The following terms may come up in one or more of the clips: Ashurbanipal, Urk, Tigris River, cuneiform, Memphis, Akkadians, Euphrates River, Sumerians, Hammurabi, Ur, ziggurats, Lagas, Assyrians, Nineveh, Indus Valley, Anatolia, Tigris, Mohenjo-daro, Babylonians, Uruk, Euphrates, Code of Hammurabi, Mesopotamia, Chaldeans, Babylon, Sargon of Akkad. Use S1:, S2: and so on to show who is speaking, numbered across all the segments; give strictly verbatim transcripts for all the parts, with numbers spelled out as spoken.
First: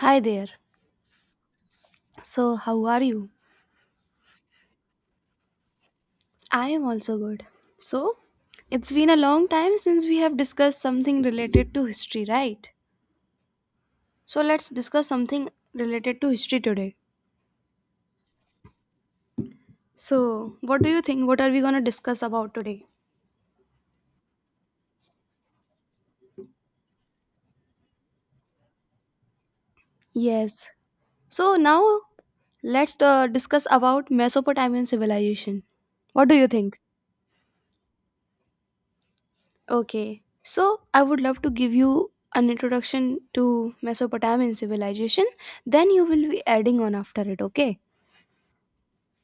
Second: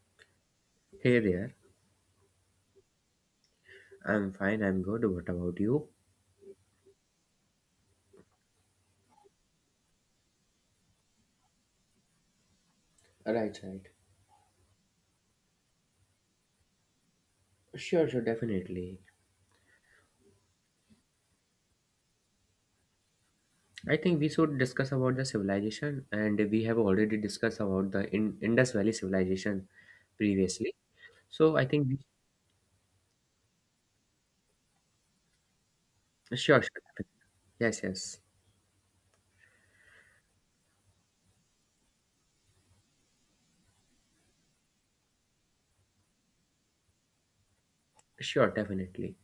S1: Hi there.
S2: Hey there.
S1: So, how are you?
S2: I'm fine, I'm good. What about you?
S1: I am also good. So, it's been a long time since we have discussed something related to history, right?
S2: Right, right.
S1: So, let's discuss something related to history today.
S2: Sure, sure, definitely.
S1: So, what do you think? What are we going to discuss about today?
S2: I think we should discuss about the civilization, and we have already discussed about the In- Indus Valley civilization
S1: Yes.
S2: previously.
S1: So,
S2: So I
S1: now
S2: think we,
S1: let's uh, discuss about Mesopotamian civilization. What do you
S2: sure, sure.
S1: think?
S2: defi- Yes, yes.
S1: Okay. So, I would love to give you an introduction to Mesopotamian civilization. Then you will be adding on after it, okay?
S2: Sure, definitely.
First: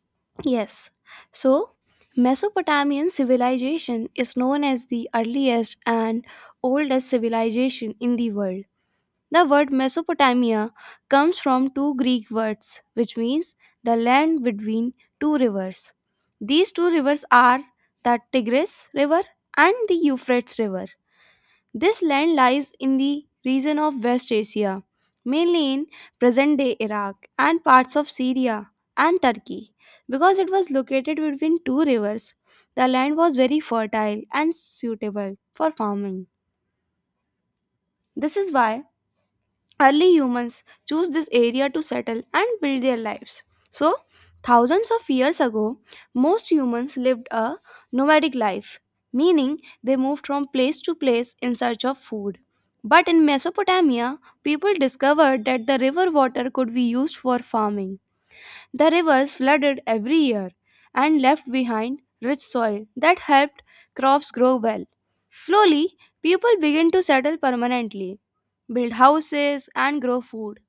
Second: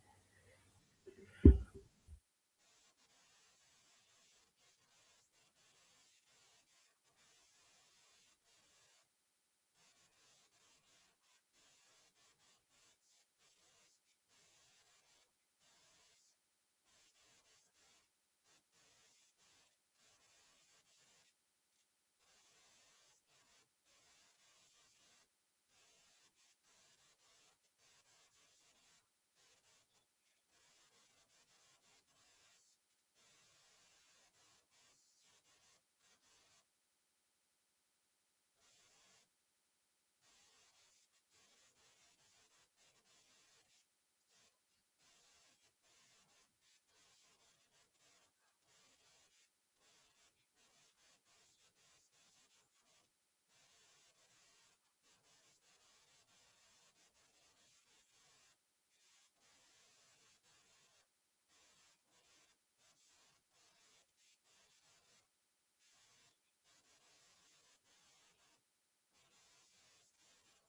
S1: Yes. So, Mesopotamian civilization is known as the earliest and oldest civilization in the world. The word Mesopotamia comes from two Greek words, which means the land between two rivers. These two rivers are the Tigris River and the Euphrates River. This land lies in the region of West Asia, mainly in present day Iraq and parts of Syria and Turkey. Because it was located between two rivers, the land was very fertile and suitable for farming. This is why early humans chose this area to settle and build their lives. So, thousands of years ago, most humans lived a nomadic life, meaning they moved from place to place in search of food. But in Mesopotamia, people discovered that the river water could be used for farming. The rivers flooded every year and left behind rich soil that helped crops grow well. Slowly, people began to settle permanently, build houses, and grow food.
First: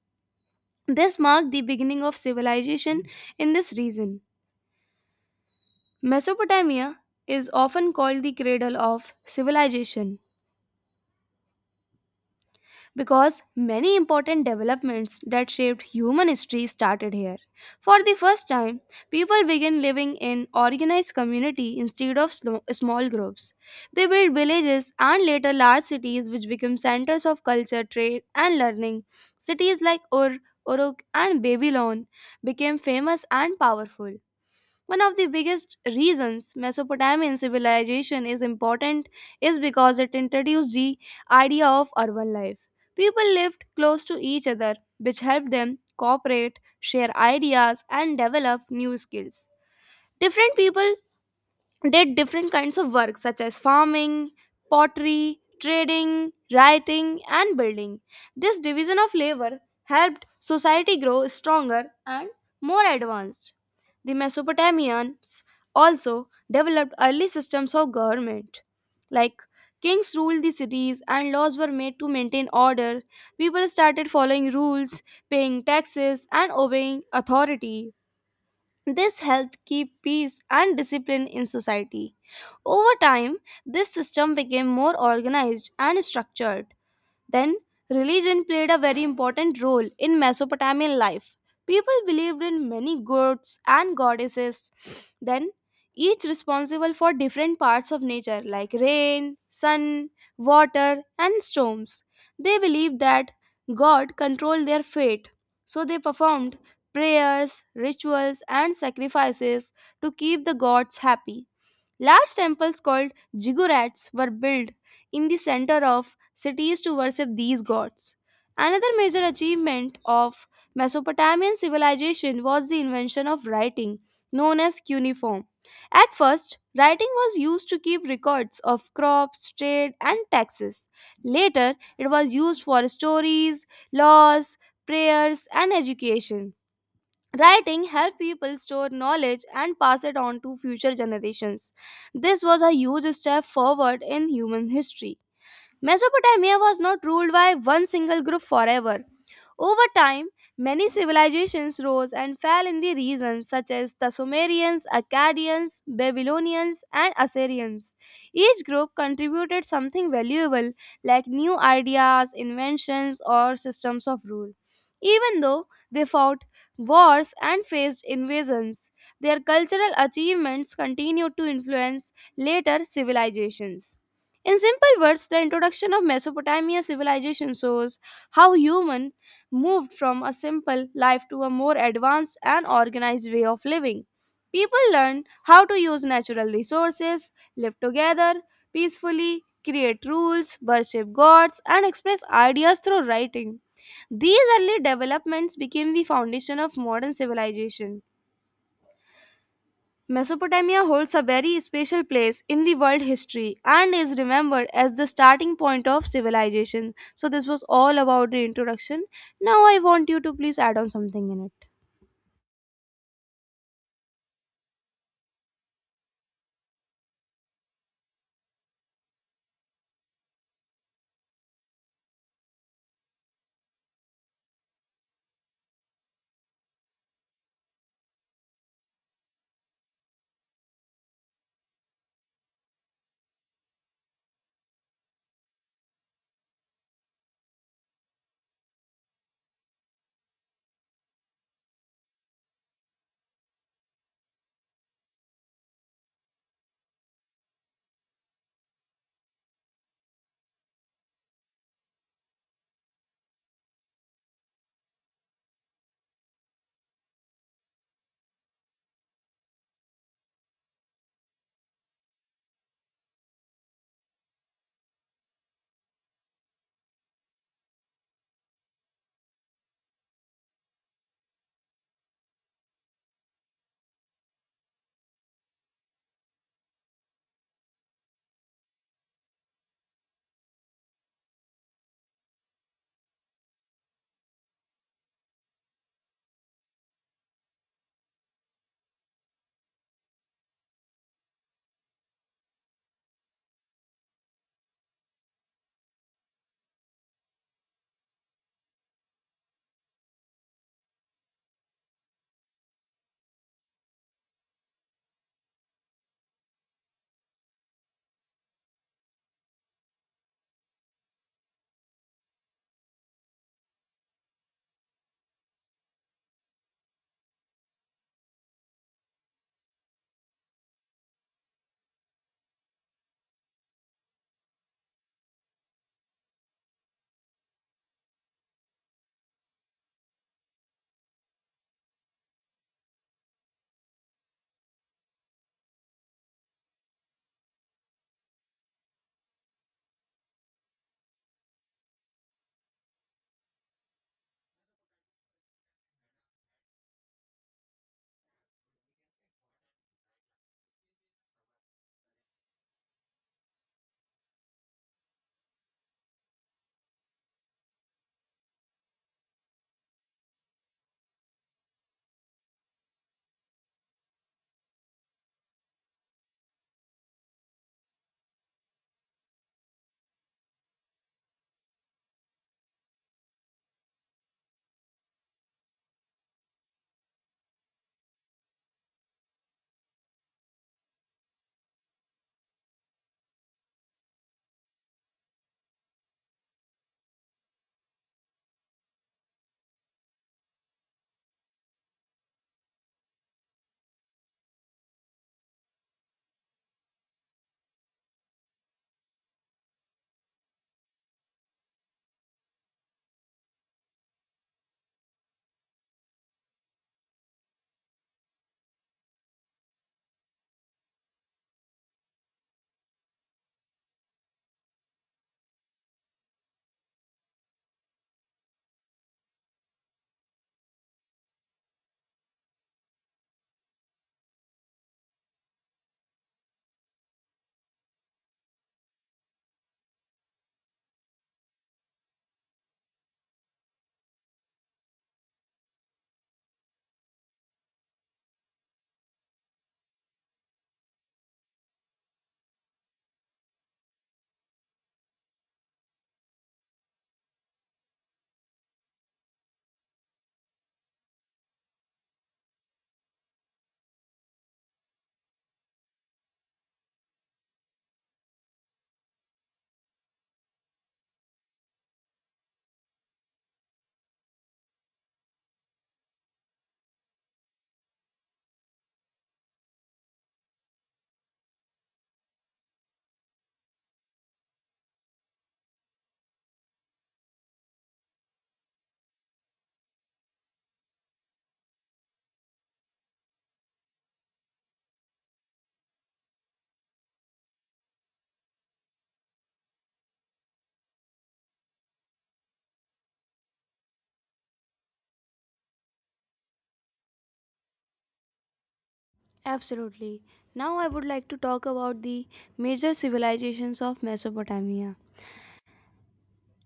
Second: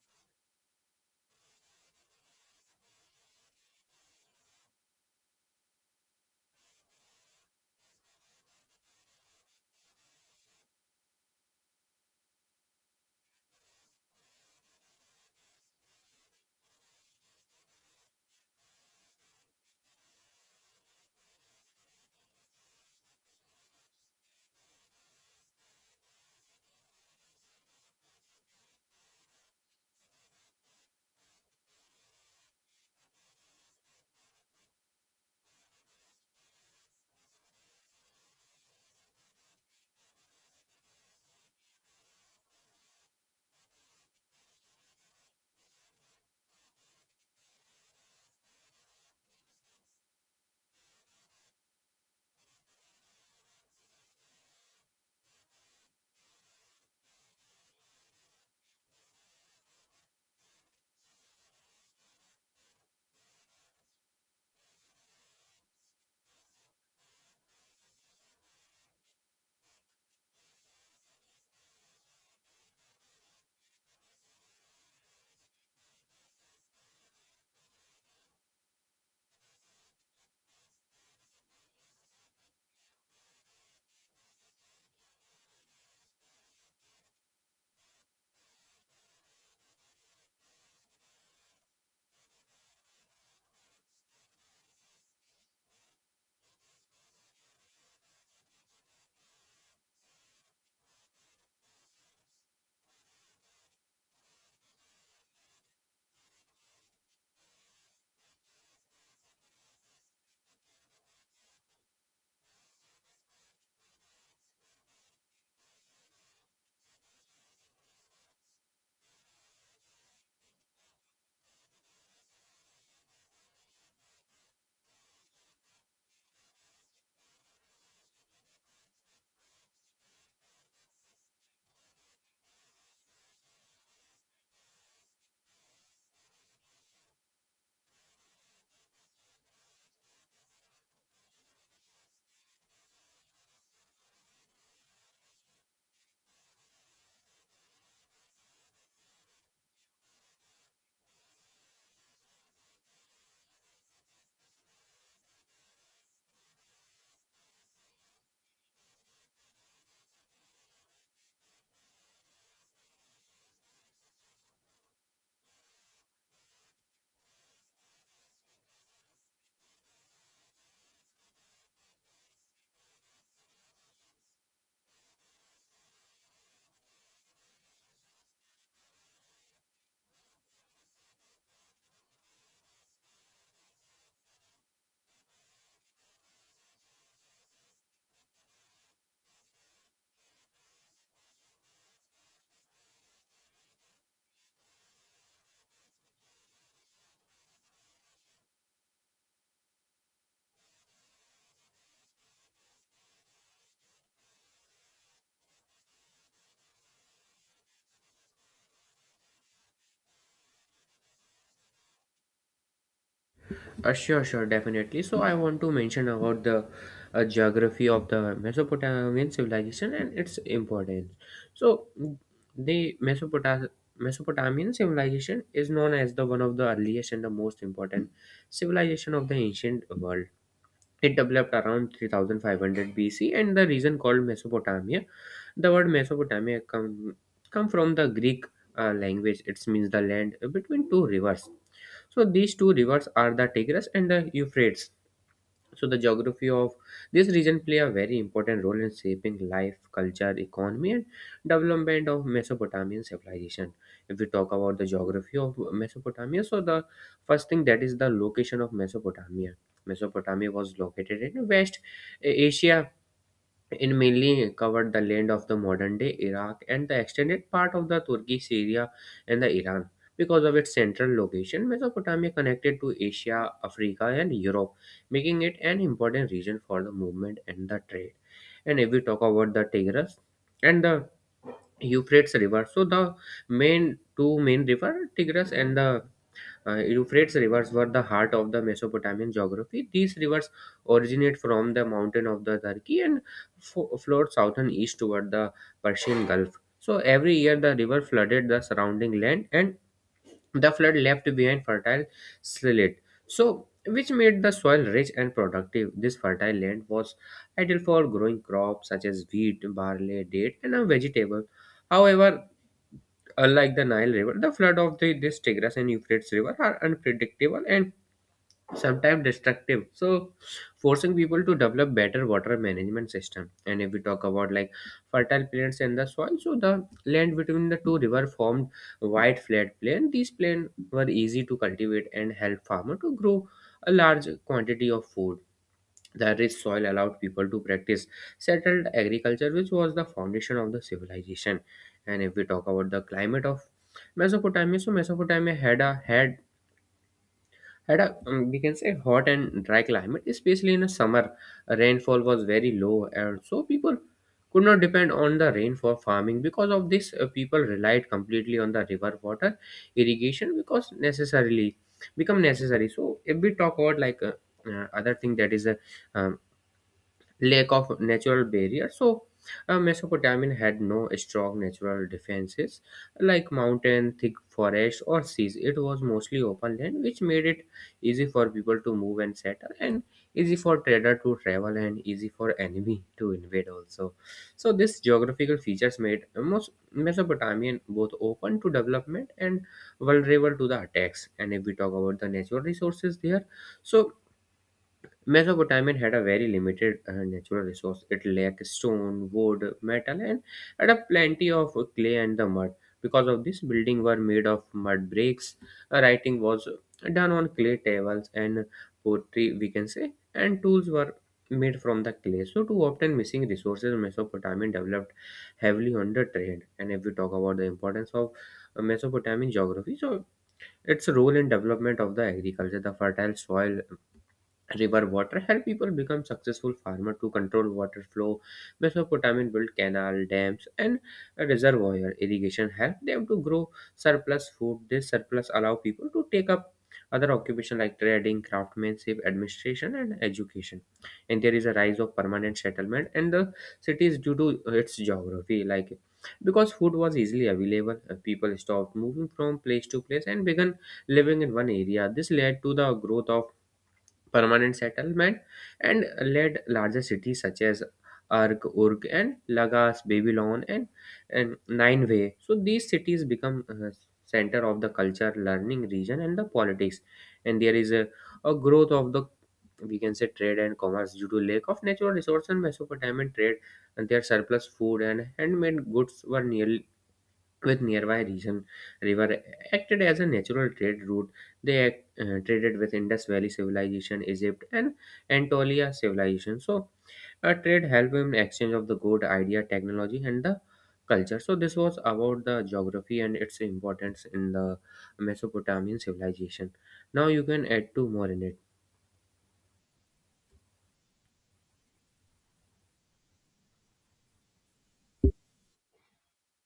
S1: This marked the beginning of civilization in this region. Mesopotamia is often called the cradle of civilization because many important developments that shaped human history started here. For the first time, people began living in organized community instead of slo- small groups. They built villages and later large cities which became centers of culture, trade and learning. Cities like Ur, Uruk and Babylon became famous and powerful. One of the biggest reasons Mesopotamian civilization is important is because it introduced the idea of urban life. People lived close to each other, which helped them cooperate, share ideas, and develop new skills. Different people did different kinds of work such as farming, pottery, trading, writing, and building. This division of labor helped society grow stronger and more advanced. The Mesopotamians also developed early systems of government. Like kings ruled the cities and laws were made to maintain order. People started following rules, paying taxes, and obeying authority. This helped keep peace and discipline in society. Over time, this system became more organized and structured. Then, religion played a very important role in Mesopotamian life. People believed in many gods and goddesses, then, each responsible for different parts of nature like rain, sun, water, and storms. They believed that God controlled their fate, so they performed prayers, rituals, and sacrifices to keep the gods happy. Large temples called ziggurats were built in the center of cities to worship these gods. Another major achievement of Mesopotamian civilization was the invention of writing, known as cuneiform. At first, writing was used to keep records of crops, trade, and taxes. Later, it was used for stories, laws, prayers, and education. Writing helped people store knowledge and pass it on to future generations. This was a huge step forward in human history. Mesopotamia was not ruled by one single group forever. Over time, many civilizations rose and fell in the region, such as the Sumerians, Akkadians, Babylonians, and Assyrians. Each group contributed something valuable, like new ideas, inventions, or systems of rule. Even though they fought wars and faced invasions, their cultural achievements continued to influence later civilizations. In simple words, the introduction of Mesopotamia civilization shows how human moved from a simple life to a more advanced and organized way of living. People learn how to use natural resources, live together peacefully, create rules, worship gods, and express ideas through writing. These early developments became the foundation of modern civilization. Mesopotamia holds a very special place in the world history and is remembered as the starting point of civilization. So, this was all about the introduction. Now, I want you to please add on something in it.
S2: Uh, sure, sure, definitely. So I want to mention about the uh, geography of the Mesopotamian civilization and its importance. So mm, the Mesopota- Mesopotamian civilization is known as the one of the earliest and the most important civilization of the ancient world. It developed around three thousand five hundred B C and the region called Mesopotamia. The word Mesopotamia come, come from the Greek uh, language. It means the land between two rivers. So these two rivers are the Tigris and the Euphrates. So the geography of this region play a very important role in shaping life, culture, economy, and development of Mesopotamian civilization. If we talk about the geography of Mesopotamia, so the first thing that is the location of Mesopotamia. Mesopotamia was located in West Asia. It mainly covered the land of the modern day Iraq and the extended part of the Turkey, Syria, and the Iran. Because of its central location, Mesopotamia connected to Asia, Africa, and Europe, making it an important region for the movement and the trade. And if we talk about the Tigris and the Euphrates River, so the main two main river, Tigris and the uh, Euphrates rivers were the heart of the Mesopotamian geography. These rivers originate from the mountain of the Turkey and fo- flowed south and east toward the Persian Gulf. So every year the river flooded the surrounding land, and the flood left behind fertile slate, so which made the soil rich and productive. This fertile land was ideal for growing crops such as wheat, barley, date, and a vegetable. However, unlike the Nile River, the flood of the, this Tigris and Euphrates River are unpredictable and sometimes destructive, so forcing people to develop better water management system. And if we talk about like fertile plants and the soil, so the land between the two river formed wide flat plain. These plain were easy to cultivate and help farmer to grow a large quantity of food. The rich soil allowed people to practice settled agriculture, which was the foundation of the civilization. And if we talk about the climate of Mesopotamia, so Mesopotamia had a had had a um, we can say hot and dry climate, especially in the summer. Rainfall was very low, and so people could not depend on the rain for farming. Because of this, uh, people relied completely on the river water irrigation because necessarily become necessary. So if we talk about like uh, uh, other thing, that is a um, lack of natural barriers. So, uh, Mesopotamia had no strong natural defenses like mountain, thick forests, or seas. It was mostly open land, which made it easy for people to move and settle, and easy for trader to travel, and easy for enemy to invade also. So, these geographical features made most Mesopotamian both open to development and vulnerable to the attacks. And if we talk about the natural resources there, so Mesopotamia had a very limited uh, natural resource. It lacked stone, wood, metal, and had a plenty of clay and the mud. Because of this, buildings were made of mud bricks. Uh, Writing was done on clay tables, and pottery, we can say, and tools were made from the clay. So, to obtain missing resources, Mesopotamia developed heavily on the trade. And if we talk about the importance of uh, Mesopotamian geography, so its role in development of the agriculture, the fertile soil river water help people become successful farmers. To control water flow, Mesopotamian built canal dams and reservoir. Irrigation help them to grow surplus food. This surplus allow people to take up other occupation like trading, craftsmanship, administration, and education. And there is a rise of permanent settlement and the cities due to its geography, like because food was easily available, uh, people stopped moving from place to place and began living in one area. This led to the growth of permanent settlement and led larger cities such as Urk, Urk, and Lagas, Babylon, and, and Nineveh. So these cities become uh, center of the culture, learning region, and the politics. And there is a, a growth of the, we can say, trade and commerce due to lack of natural resources, and Mesopotamian trade and their surplus food and handmade goods were nearly with nearby region. River acted as a natural trade route. They act, uh, traded with Indus Valley civilization, Egypt, and Anatolia civilization. So uh, trade helped in exchange of the good idea, technology, and the culture. So this was about the geography and its importance in the Mesopotamian civilization. Now you can add two more in it.
S1: Absolutely. Now I would like to talk about the major civilizations of Mesopotamia.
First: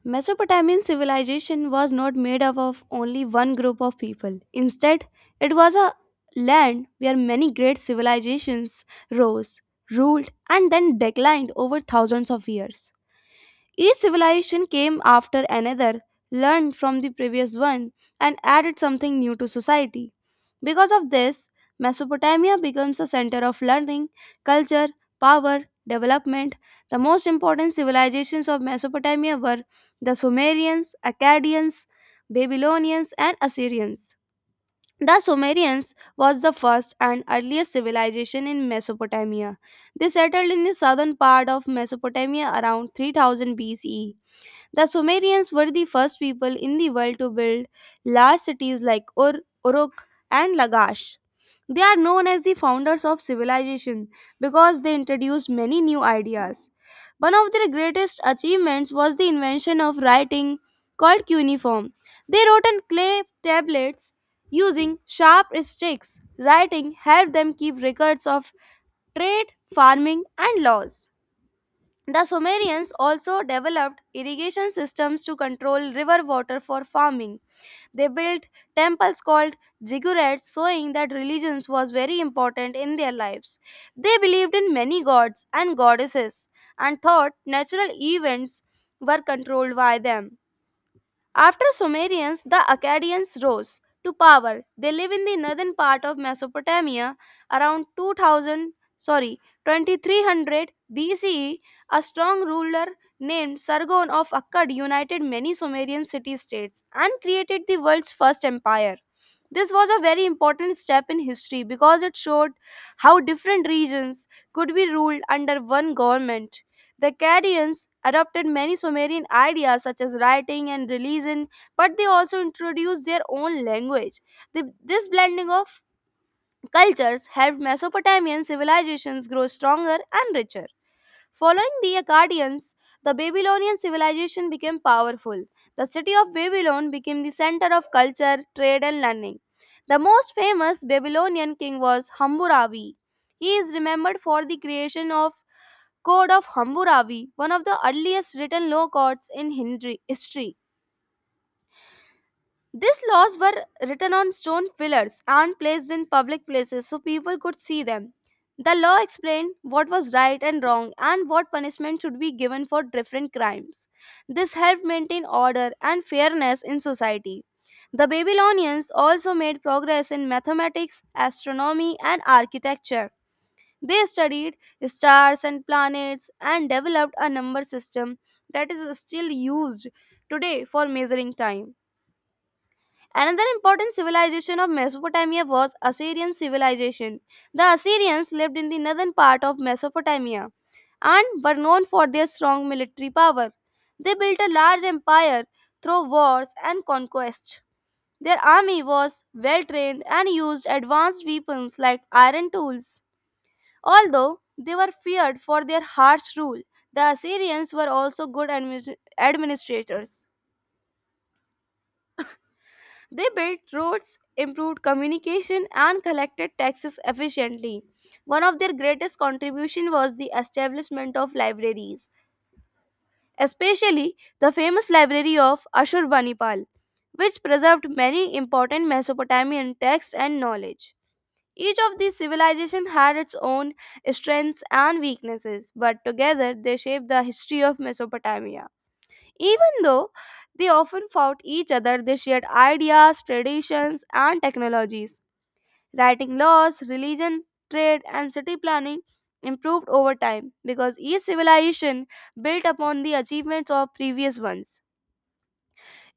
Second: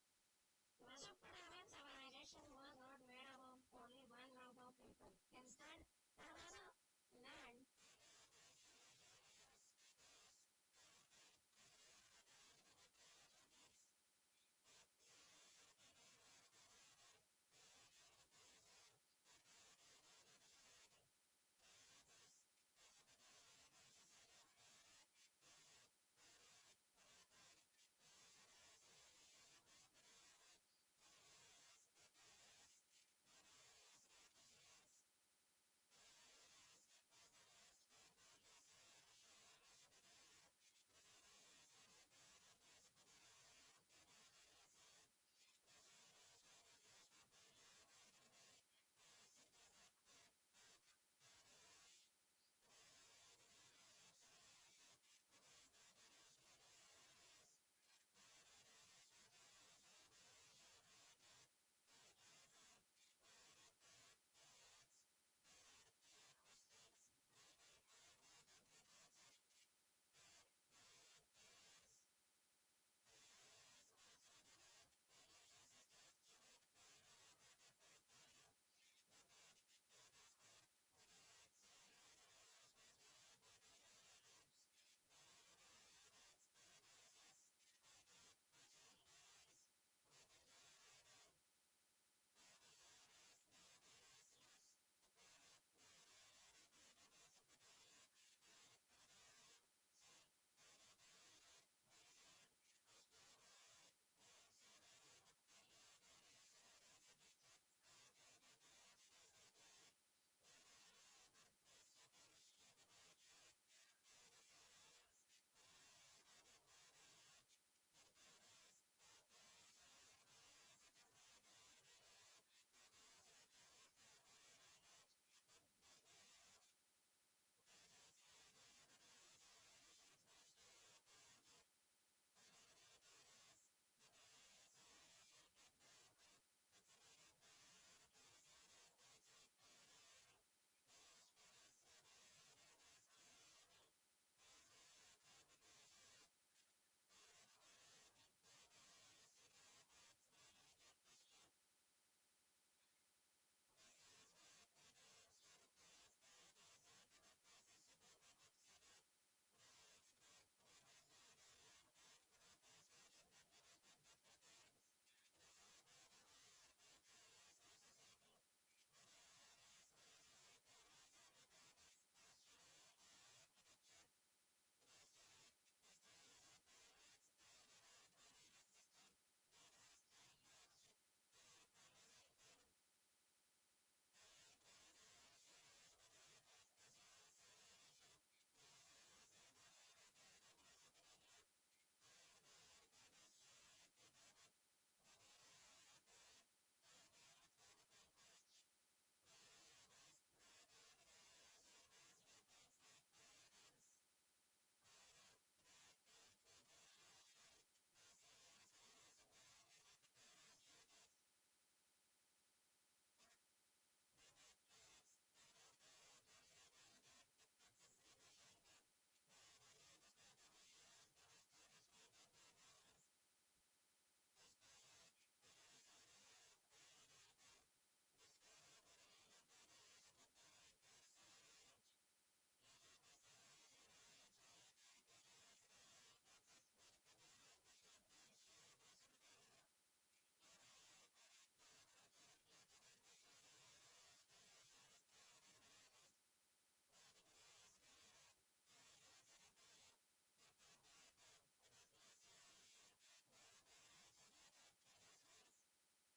S1: Mesopotamian civilization was not made up of only one group of people. Instead, it was a land where many great civilizations rose, ruled, and then declined over thousands of years. Each civilization came after another, learned from the previous one, and added something new to society. Because of this, Mesopotamia becomes a center of learning, culture, power, development. The most important civilizations of Mesopotamia were the Sumerians, Akkadians, Babylonians, and Assyrians. The Sumerians was the first and earliest civilization in Mesopotamia. They settled in the southern part of Mesopotamia around three thousand B C E. The Sumerians were the first people in the world to build large cities like Ur, Uruk, and Lagash. They are known as the founders of civilization because they introduced many new ideas. One of their greatest achievements was the invention of writing called cuneiform. They wrote on clay tablets using sharp sticks. Writing helped them keep records of trade, farming, and laws. The Sumerians also developed irrigation systems to control river water for farming. They built temples called ziggurats, showing that religion was very important in their lives. They believed in many gods and goddesses and thought natural events were controlled by them. After Sumerians, the Akkadians rose to power. They live in the northern part of Mesopotamia around two thousand, sorry, twenty three hundred B C E. A strong ruler named Sargon of Akkad united many Sumerian city-states and created the world's first empire. This was a very important step in history because it showed how different regions could be ruled under one government. The Chaldeans adopted many Sumerian ideas such as writing and religion, but they also introduced their own language. The- this blending of cultures helped Mesopotamian civilizations grow stronger and richer. Following the Akkadians, the Babylonian civilization became powerful. The city of Babylon became the center of culture, trade, and learning. The most famous Babylonian king was Hammurabi. He is remembered for the creation of Code of Hammurabi, one of the earliest written law codes in Hindri- history. These laws were written on stone pillars and placed in public places so people could see them. The law explained what was right and wrong and what punishment should be given for different crimes. This helped maintain order and fairness in society. The Babylonians also made progress in mathematics, astronomy, and architecture. They studied stars and planets and developed a number system that is still used today for measuring time. Another important civilization of Mesopotamia was Assyrian civilization. The Assyrians lived in the northern part of Mesopotamia and were known for their strong military power. They built a large empire through wars and conquest. Their army was well trained and used advanced weapons like iron tools. Although they were feared for their harsh rule, the Assyrians were also good admi- administrators. They built roads, improved communication, and collected taxes efficiently. One of their greatest contributions was the establishment of libraries, especially the famous library of Ashurbanipal, which preserved many important Mesopotamian texts and knowledge. Each of these civilizations had its own strengths and weaknesses, but together they shaped the history of Mesopotamia. Even though they often fought each other, they shared ideas, traditions, and technologies. Writing laws, religion, trade, and city planning improved over time because each civilization built upon the achievements of previous ones.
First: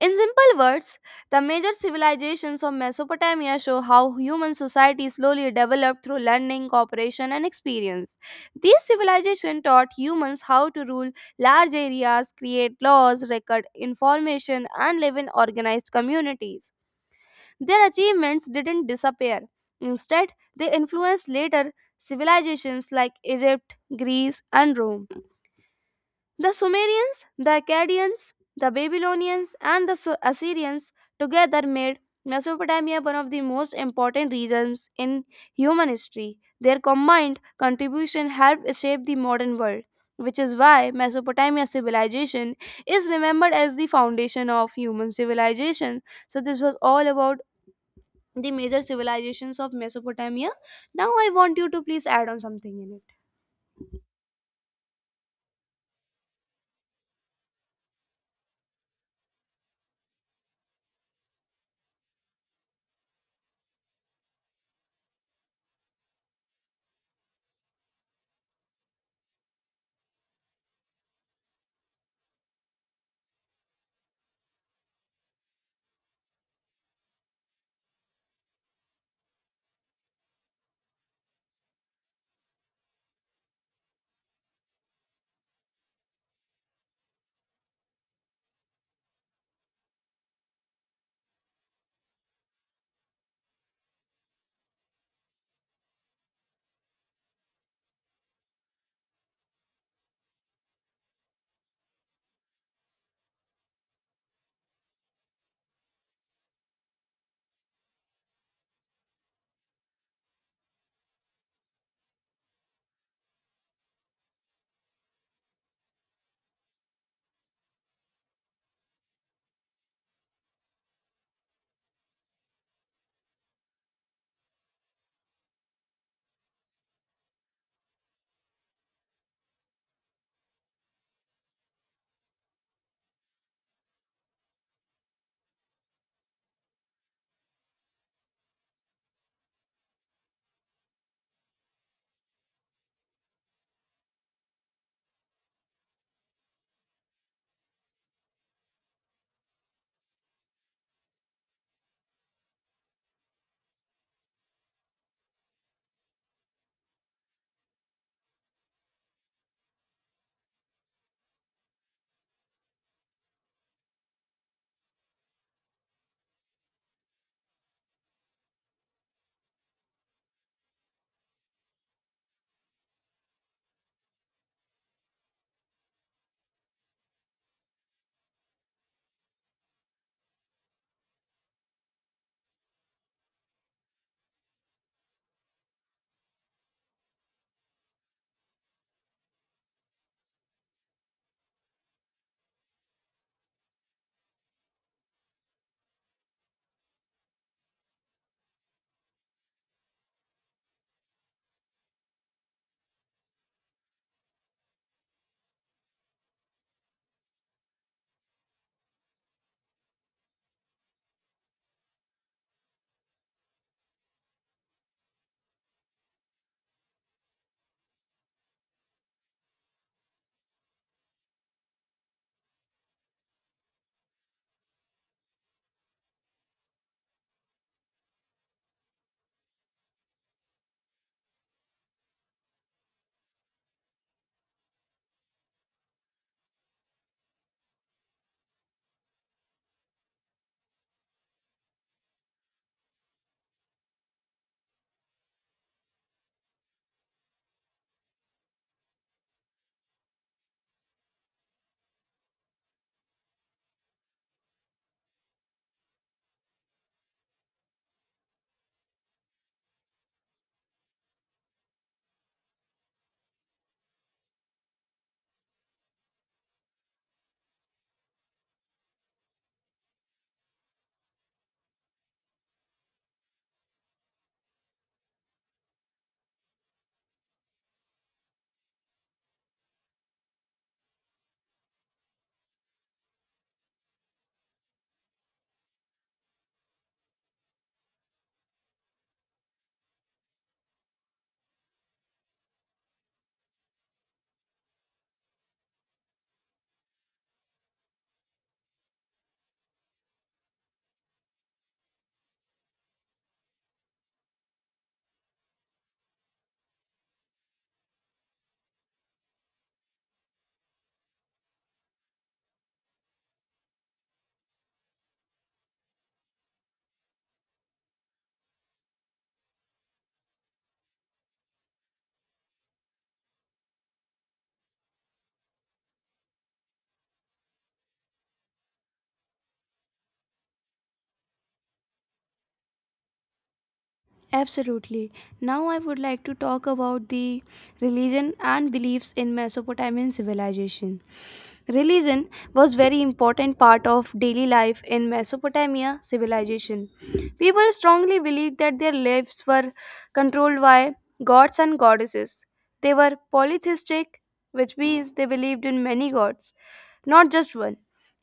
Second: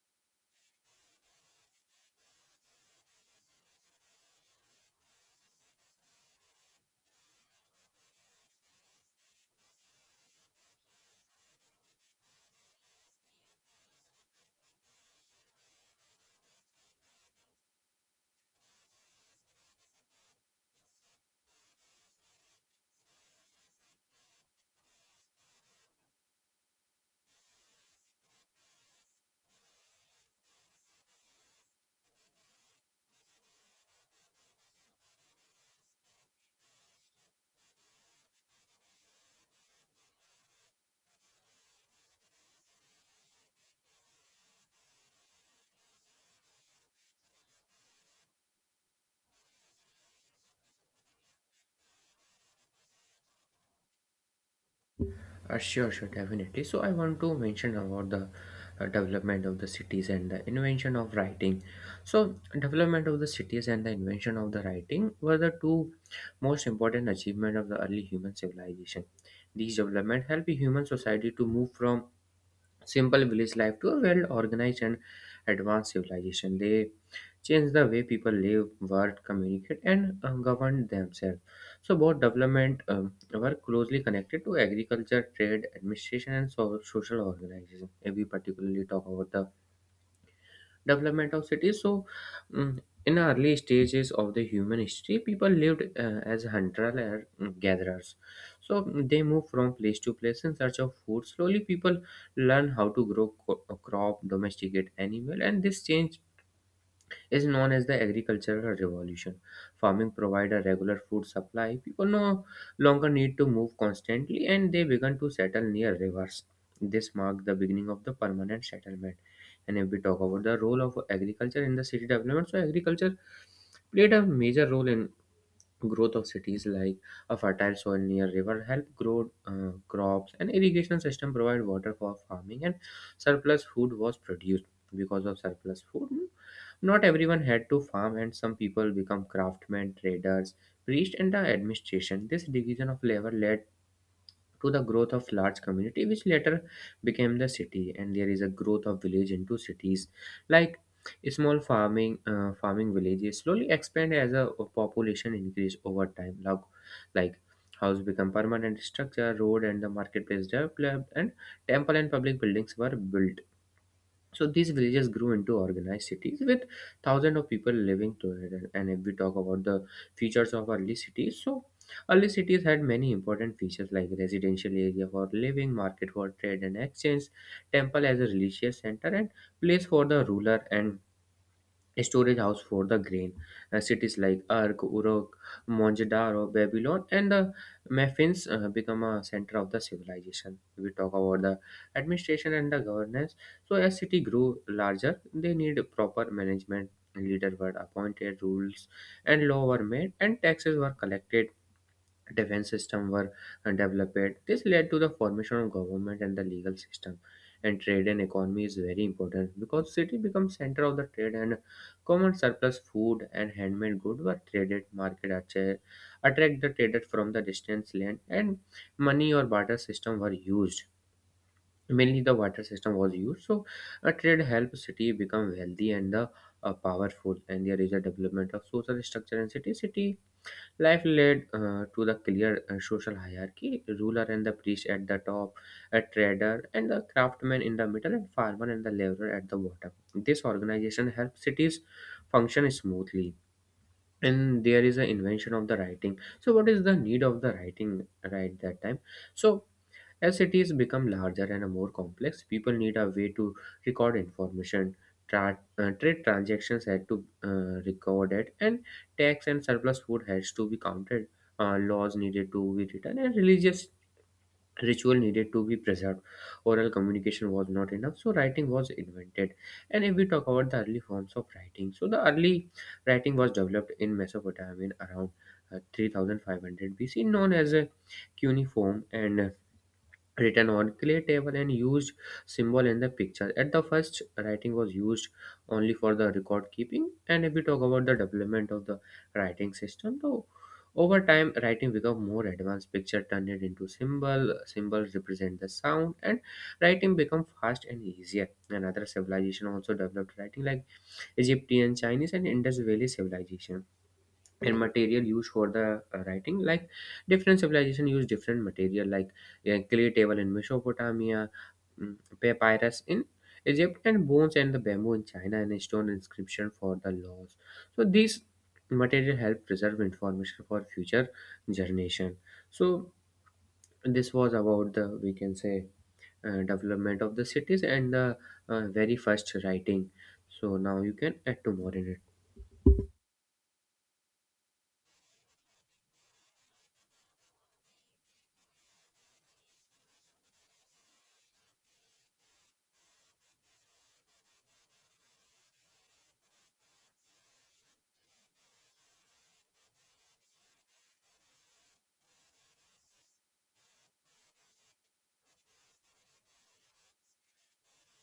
S1: In simple words, the major civilizations of Mesopotamia show how human society slowly developed through learning, cooperation, and experience. These civilizations taught humans how to rule large areas, create laws, record information, and live in organized communities. Their achievements didn't disappear. Instead, they influenced later civilizations like Egypt, Greece, and Rome. The Sumerians, the Akkadians, the Babylonians, and the Su- Assyrians together made Mesopotamia one of the most important regions in human history. Their combined contribution helped shape the modern world, which is why Mesopotamia civilization is remembered as the foundation of human civilization. So, this was all about the major civilizations of Mesopotamia. Now, I want you to please add on something in it.
S2: Uh, sure, sure, definitely. So I want to mention about the uh, development of the cities and the invention of writing. So development of the cities and the invention of the writing were the two most important achievement of the early human civilization. These development helped the human society to move from simple village life to a well organized and advanced civilization. They change the way people live, work, communicate, and uh, govern themselves. So, both development um, were closely connected to agriculture, trade, administration, and so- social organization. If we particularly talk about the development of cities. So, mm, in early stages of the human history, people lived uh, as hunter gatherers. So mm, they moved from place to place in search of food. Slowly, people learn how to grow co- a crop, domesticate animal, and this change is known as the agricultural revolution. Farming provided a regular food supply. People no longer need to move constantly and they began to settle near rivers. This marked the beginning of the permanent settlement. And if we talk about the role of agriculture in the city development, so agriculture played a major role in growth of cities, like a fertile soil near river help grow uh, crops, and irrigation system provide water for farming, and surplus food was produced. Because of surplus food, not everyone had to farm, and some people become craftsmen, traders, priests, and the administration. This division of labor led to the growth of large community, which later became the city. And there is a growth of village into cities, like small farming uh, farming villages slowly expand as a population increase over time, like, like house become permanent structure, road and the marketplace developed, and temple and public buildings were built. So these villages grew into organized cities with thousands of people living to it. And and if we talk about the features of early cities, so early cities had many important features like residential area for living, market for trade and exchange, temple as a religious center, and place for the ruler, and storage house for the grain. Uh, cities like Urk, Uruk, Mohenjo-daro, Babylon, and the Memphis uh, become a center of the civilization. We talk about the administration and the governance. So as city grew larger, they need proper management. Leader were appointed, rules and law were made, and taxes were collected. Defense system were uh, developed. This led to the formation of government and the legal system. And trade and economy is very important, because city becomes center of the trade and common surplus food and handmade goods were traded. Market attra- attract the traders from the distant land, and money or barter system were used. Mainly the barter system was used. So a trade helped city become wealthy and the uh, powerful. And there is a development of social structure in city. City life led uh, to the clear uh, social hierarchy: ruler and the priest at the top, a trader and the craftsman in the middle, and farmer and the laborer at the bottom. This organization helps cities function smoothly. And there is an invention of the writing. So, what is the need of the writing right that time? So, as cities become larger and more complex, people need a way to record information, tra- uh, trade transactions had to uh, record it, and tax and surplus food has to be counted. Uh, laws needed to be written, and religious ritual needed to be preserved. Oral communication was not enough, so writing was invented. And if we talk about the early forms of writing, so the early writing was developed in Mesopotamia in around uh, three thousand five hundred B C, known as a cuneiform and written on clay table and used symbol in the picture at the first writing was used only for the record keeping. And if we talk about the development of the writing system, though over time writing become more advanced, picture turned it into symbol, symbols represent the sound and writing become fast and easier. Another civilization also developed writing like Egyptian, Chinese, and Indus Valley civilization. And material used for the uh, writing, like different civilization use different material like uh, clay table in Mesopotamia, mm, papyrus in Egypt, and bones and the bamboo in China, and stone inscription for the laws. So these material help preserve information for future generation. So this was about, the we can say, uh, development of the cities and the uh, very first writing. So now you can add to more in it.
S1: Absolutely. Now I would like to talk about the religion and beliefs in Mesopotamian civilization. Religion was very important part of daily life in Mesopotamia civilization. People strongly believed that their lives were controlled by gods and goddesses. They were polytheistic, which means they believed in many gods, not just one.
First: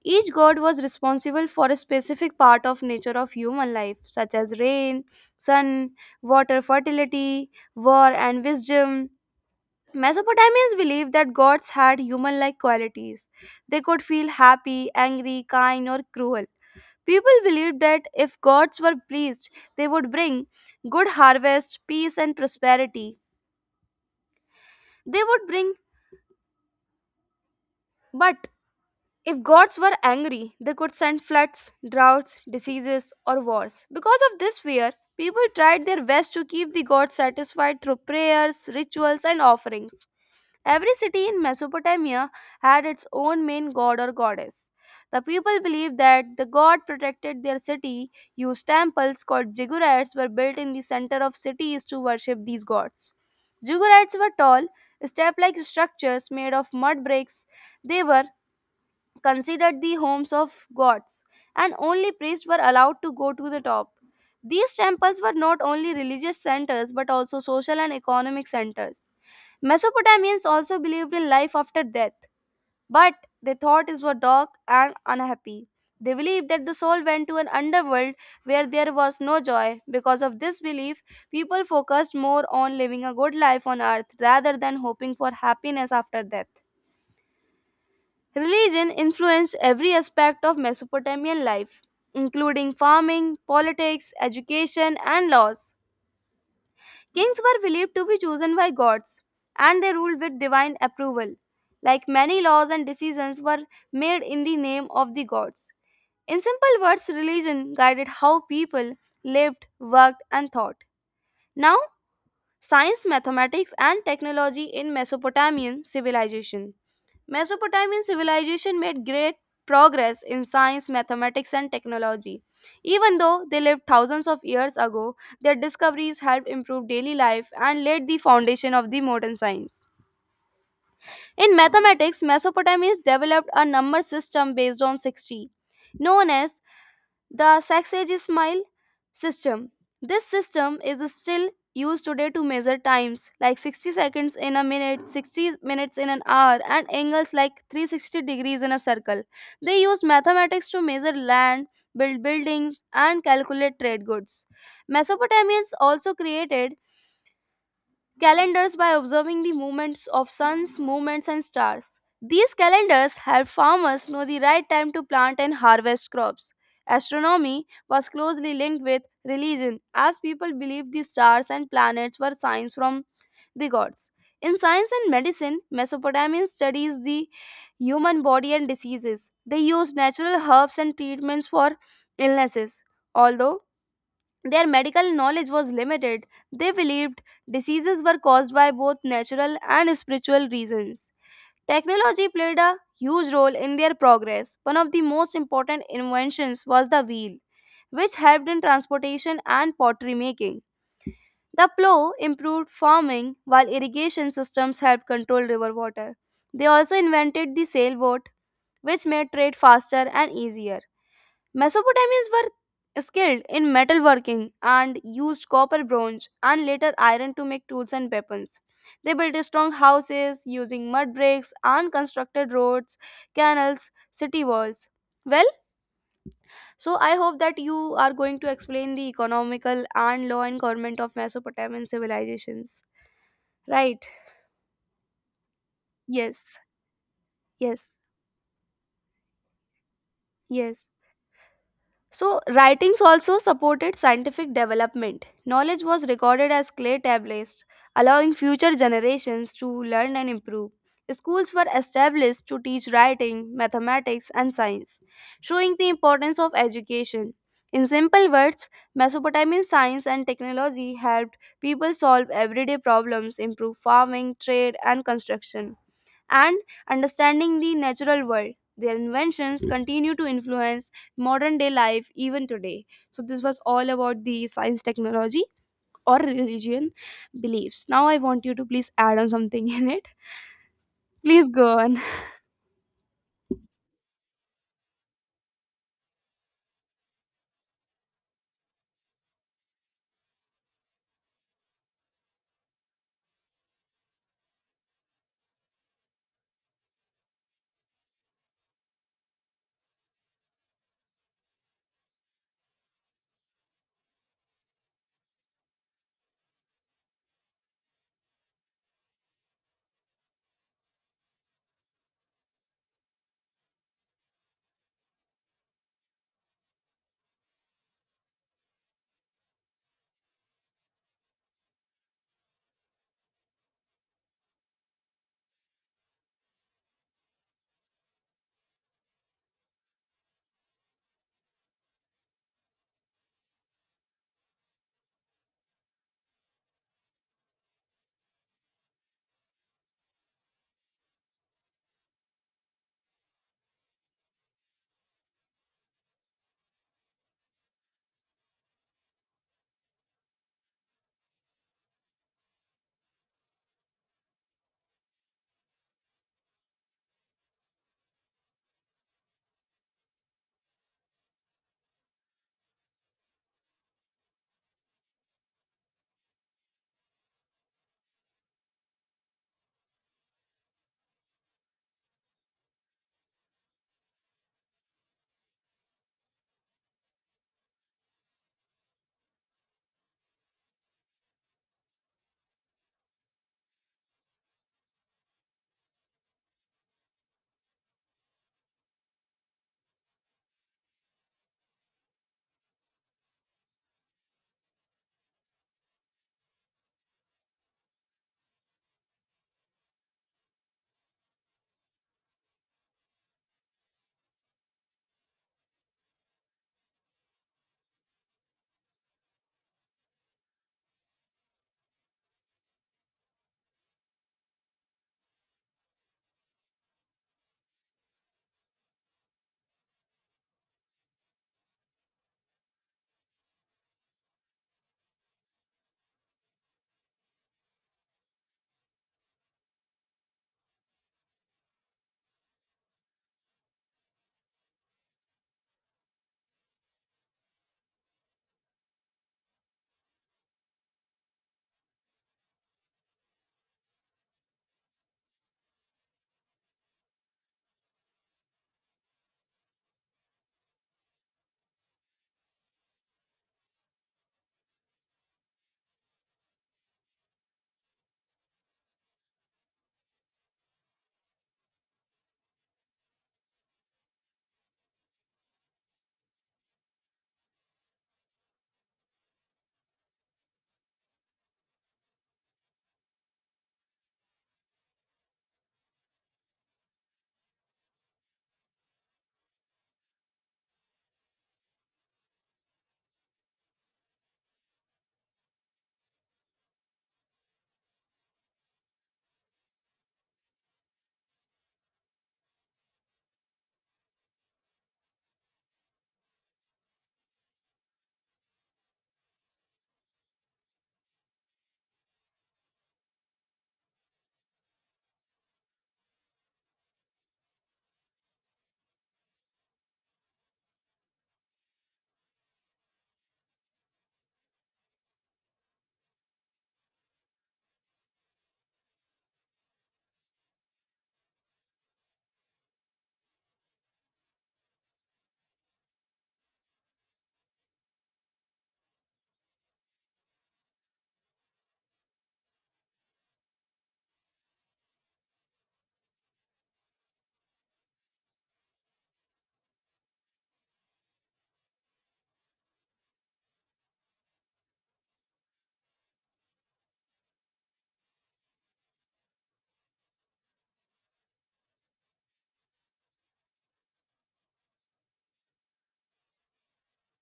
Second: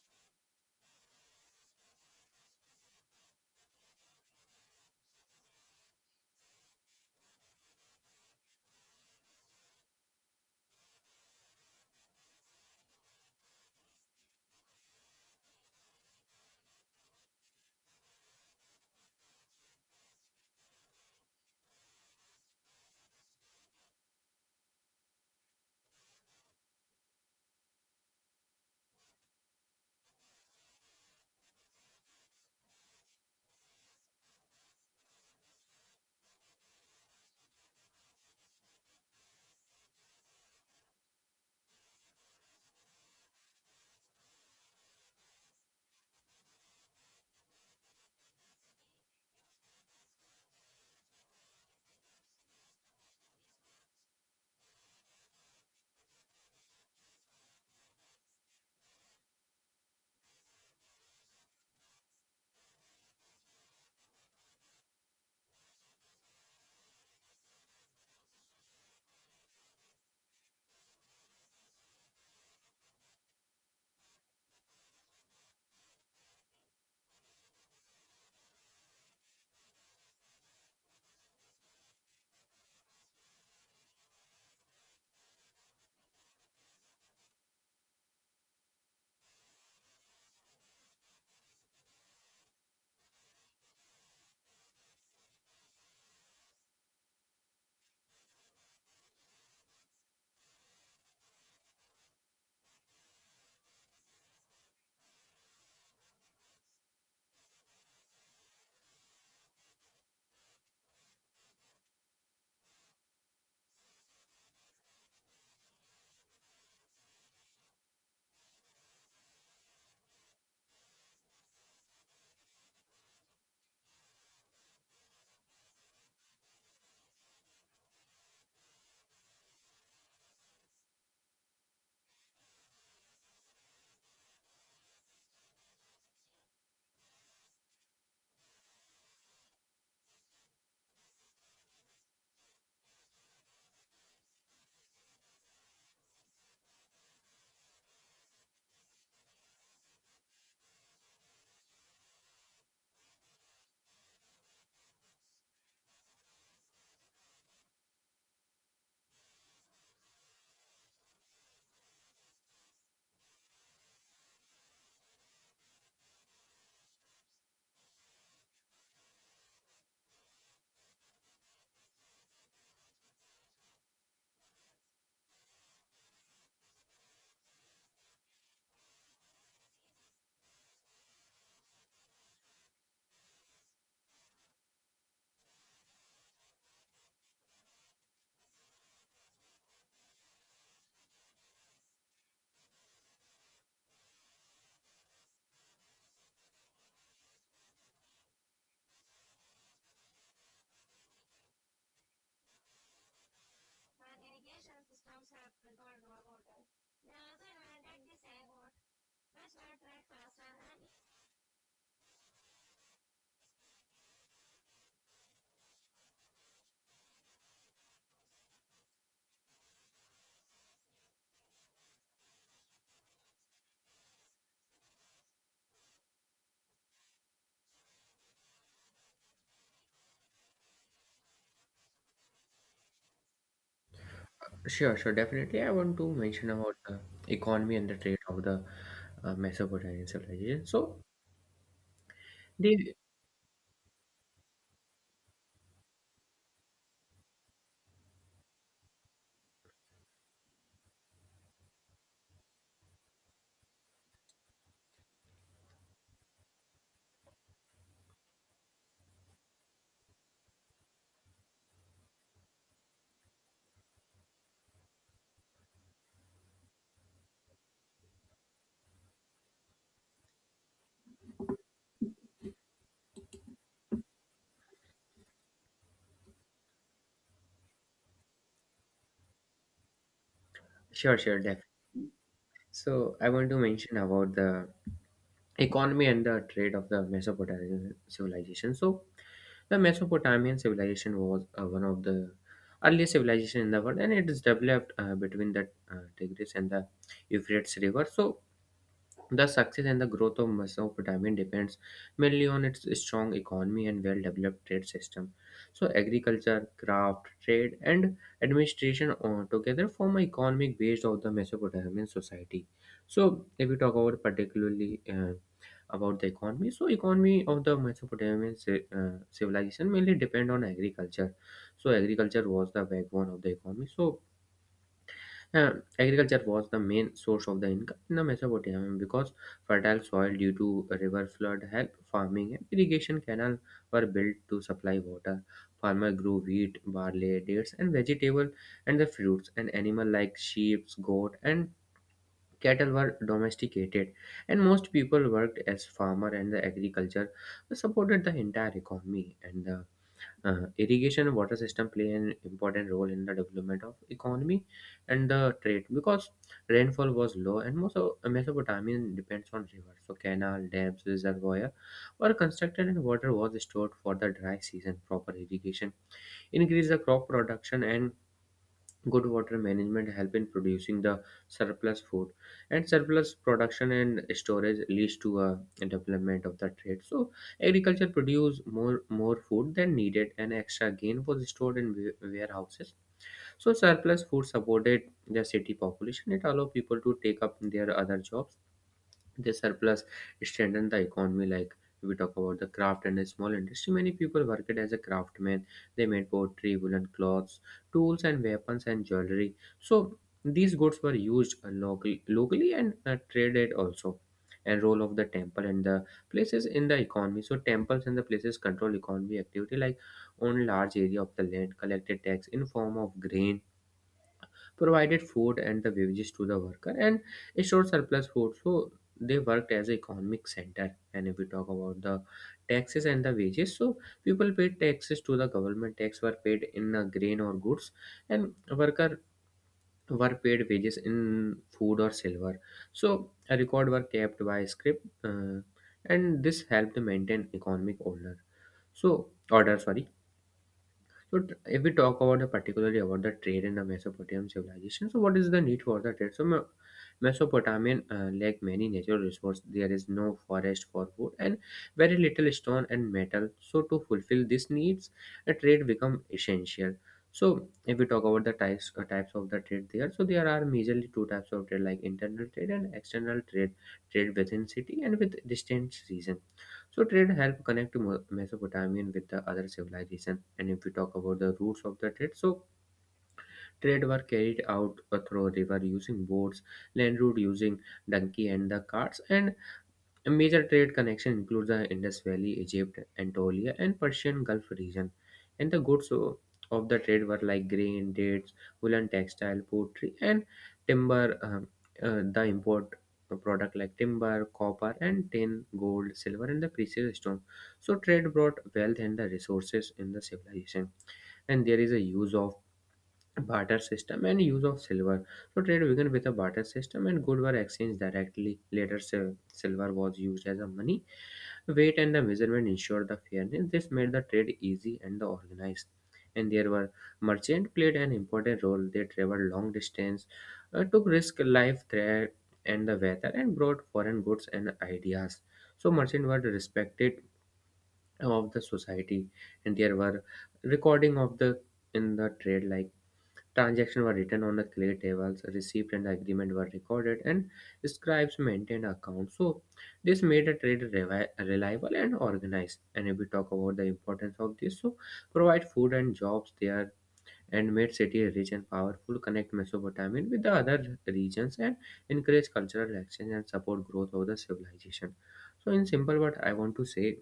S1: Each god was responsible for a specific part of nature of human life, such as rain, sun, water, fertility, war, and wisdom. Mesopotamians believed that gods had human like qualities. They could feel happy, angry, kind, or cruel. People believed that if gods were pleased, they would bring good harvest, peace, and prosperity. They would bring, but if gods were angry, they could send floods, droughts, diseases, or wars. Because of this fear, people tried their best to keep the gods satisfied through prayers, rituals, and offerings. Every city in Mesopotamia had its own main god or goddess. The people believed that the god protected their city, used temples called ziggurats were built in the center of cities to worship these gods. Ziggurats were tall, step-like structures made of mud bricks. They were considered the homes of gods, and only priests were allowed to go to the top. These temples were not only religious centers but also social and economic centers. Mesopotamians also believed in life after death, but they thought it was dark and unhappy. They believed that the soul went to an underworld where there was no joy. Because of this belief, people focused more on living a good life on earth rather than hoping for happiness after death. Religion influenced every aspect of Mesopotamian life, including farming, politics, education, and laws. Kings were believed to be chosen by gods, and they ruled with divine approval. Like, many laws and decisions were made in the name of the gods. In simple words, religion guided how people lived, worked, and thought. Now, science, mathematics, and technology in Mesopotamian civilization. Mesopotamian civilization made great progress in science, mathematics, and technology. Even though they lived thousands of years ago, their discoveries helped improve daily life and laid the foundation of the modern science. In mathematics, Mesopotamians developed a number system based on sixty, known as the Sausage Smile system. This system is still used today to measure times like sixty seconds in a minute, sixty minutes in an hour, and angles like three hundred sixty degrees in a circle. They use mathematics to measure land, build buildings, and calculate trade goods. Mesopotamians also created calendars by observing the movements of suns, movements, and stars. These calendars help farmers know the right time to plant and harvest crops. Astronomy was closely linked with religion, as people believed the stars and planets were signs from the gods. In science and medicine, Mesopotamia studies the human body and diseases. They used natural herbs and treatments for illnesses. Although their medical knowledge was limited. They believed diseases were caused by both natural and spiritual reasons. Technology played a huge role in their progress. One of the most important inventions was the wheel, which helped in transportation and pottery making. The plow improved farming, while irrigation systems helped control river water. They also invented the sailboat, which made trade faster and easier. Mesopotamians were skilled in metalworking and used copper, bronze, and later iron to make tools and weapons. They built strong houses using mud bricks and constructed roads, canals, city walls. Well, so I hope that you are going to explain the economical and law and government of Mesopotamian civilizations, right?
S2: Sure, sure, definitely. I want to mention
S1: Yes,
S2: about the economy and
S1: yes,
S2: the trade of the uh, Mesopotamian civilization.
S1: yes.
S2: So
S1: So,
S2: the
S1: writings also supported scientific development. Knowledge was recorded as clay tablets, allowing future generations to learn and improve. Schools were established to teach writing, mathematics, and science, showing the importance of education. In simple words, Mesopotamian science and technology helped people solve everyday problems, improve farming, trade, and construction and understanding the natural world. Their inventions continue to influence modern day life even today. So, this was all about the science, technology, or religion beliefs. Now, I want you to please add on something in it.
S2: sure, sure,
S1: Please
S2: definitely.
S1: go on.
S2: So I want to mention about the economy and the trade of the Mesopotamian civilization. So the Mesopotamian civilization was uh, one of the earliest civilization in the world, and it is developed uh, between the uh, Tigris and the Euphrates river. So the success and the growth of Mesopotamia depends mainly on its strong economy and well developed trade system. So, agriculture, craft, trade, and administration all together form an economic base of the Mesopotamian society. So, if we talk about particularly uh, about the economy, so economy of the Mesopotamian ci- uh, civilization mainly depend on agriculture. So, agriculture was the backbone of the economy. So, uh, agriculture was the main source of the income in the Mesopotamia because fertile soil due to river flood helped farming and irrigation canals were built to supply water. Farmers grew wheat, barley, dates, and vegetable and the fruits, and animals like sheep, goat, and cattle were domesticated. And most people worked as farmer, and the agriculture supported the entire economy and the uh, irrigation and water system play an important role in the development of economy and the trade because rainfall was low and most of Mesopotamia depends on rivers. So canal, dams, reservoir were constructed and water was stored for the dry season. Proper irrigation increased the crop production and good water management help in producing the surplus food, and surplus production and storage leads to a development of the trade. So agriculture produce more more food than needed and extra gain was stored in wa- warehouses. So surplus food supported the city population, it allowed people to take up their other jobs. This surplus strengthen the economy. Like, if we talk about the craft and the small industry, many people worked as a craftsman. They made pottery, woolen clothes, tools and weapons, and jewelry. So these goods were used locally, locally and uh, traded also. And role of the temple and the places in the economy, so temples and the places control economy activity, like own large area of the land, collected tax in form of grain, provided food and the beverages to the worker, and stored surplus food. So they worked as an economic center. And if we talk about the taxes and the wages, so people paid taxes to the government, tax were paid in uh, grain or goods, and worker were paid wages in food or silver. So a record were kept by script, uh, and this helped maintain economic order. So order, sorry. So t- if we talk about the particularly about the trade in the Mesopotamian civilization, so what is the need for the trade? So Me- Mesopotamian, uh, like many natural resources, there is no forest for food and very little stone and metal. So to fulfill these needs, a trade become essential. So if we talk about the types uh, types of the trade there, so there are majorly two types of trade, like internal trade and external trade, trade within city and with distant region. So trade helped connect Mesopotamian with the other civilization. And if we talk about the roots of the trade, so trade were carried out uh, through river using boats, land route using donkey and the carts, and a major trade connection includes the Indus Valley, Egypt, Anatolia, and Persian Gulf region, and the goods o- of the trade were like grain, dates, woolen textile, pottery, and timber. Um, uh, the import product like timber, copper, and tin, gold, silver, and the precious stone. So trade brought wealth and the resources in the civilization, and there is a use of barter system and use of silver. So trade began with a barter system and goods were exchanged directly. Later, sil- silver was used as a money. Weight and the measurement ensured the fairness. This made the trade easy and the organized. And there were merchant played an important role. They traveled long distance, uh, took risk, life threat, and the weather, and brought foreign goods and ideas. So merchant were respected of the society, and there were recording of the in the trade like transactions were written on a clear tables, receipt and agreement were recorded, and scribes maintained accounts. So this made a trade revi- reliable and organized. And if we talk about the importance of this, so provide food and jobs there and made city rich and powerful, connect Mesopotamia with the other regions and encourage cultural exchange and support growth of the civilization. So in simple what I want to say,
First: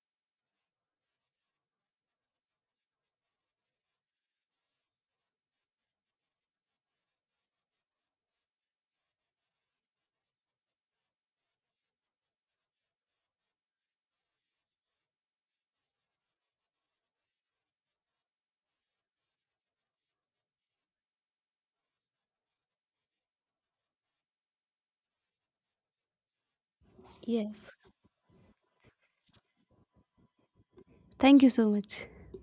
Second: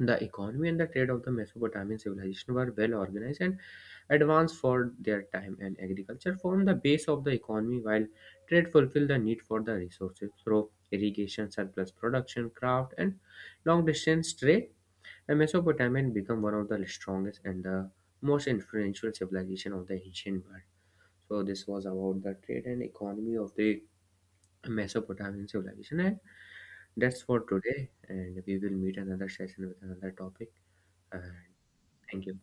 S2: the economy and the trade of the Mesopotamian civilization were well organized and advanced for their time, and agriculture formed the base of the economy, while trade fulfilled the need for the resources through irrigation, surplus production, craft, and long distance trade. The Mesopotamian became one of the strongest and the most influential civilization of the ancient world. So, this was about the trade and economy of the Mesopotamian civilization, and that's for
S1: Yes.
S2: today. And we will meet another session with another topic. And
S1: Thank you so much.
S2: thank you.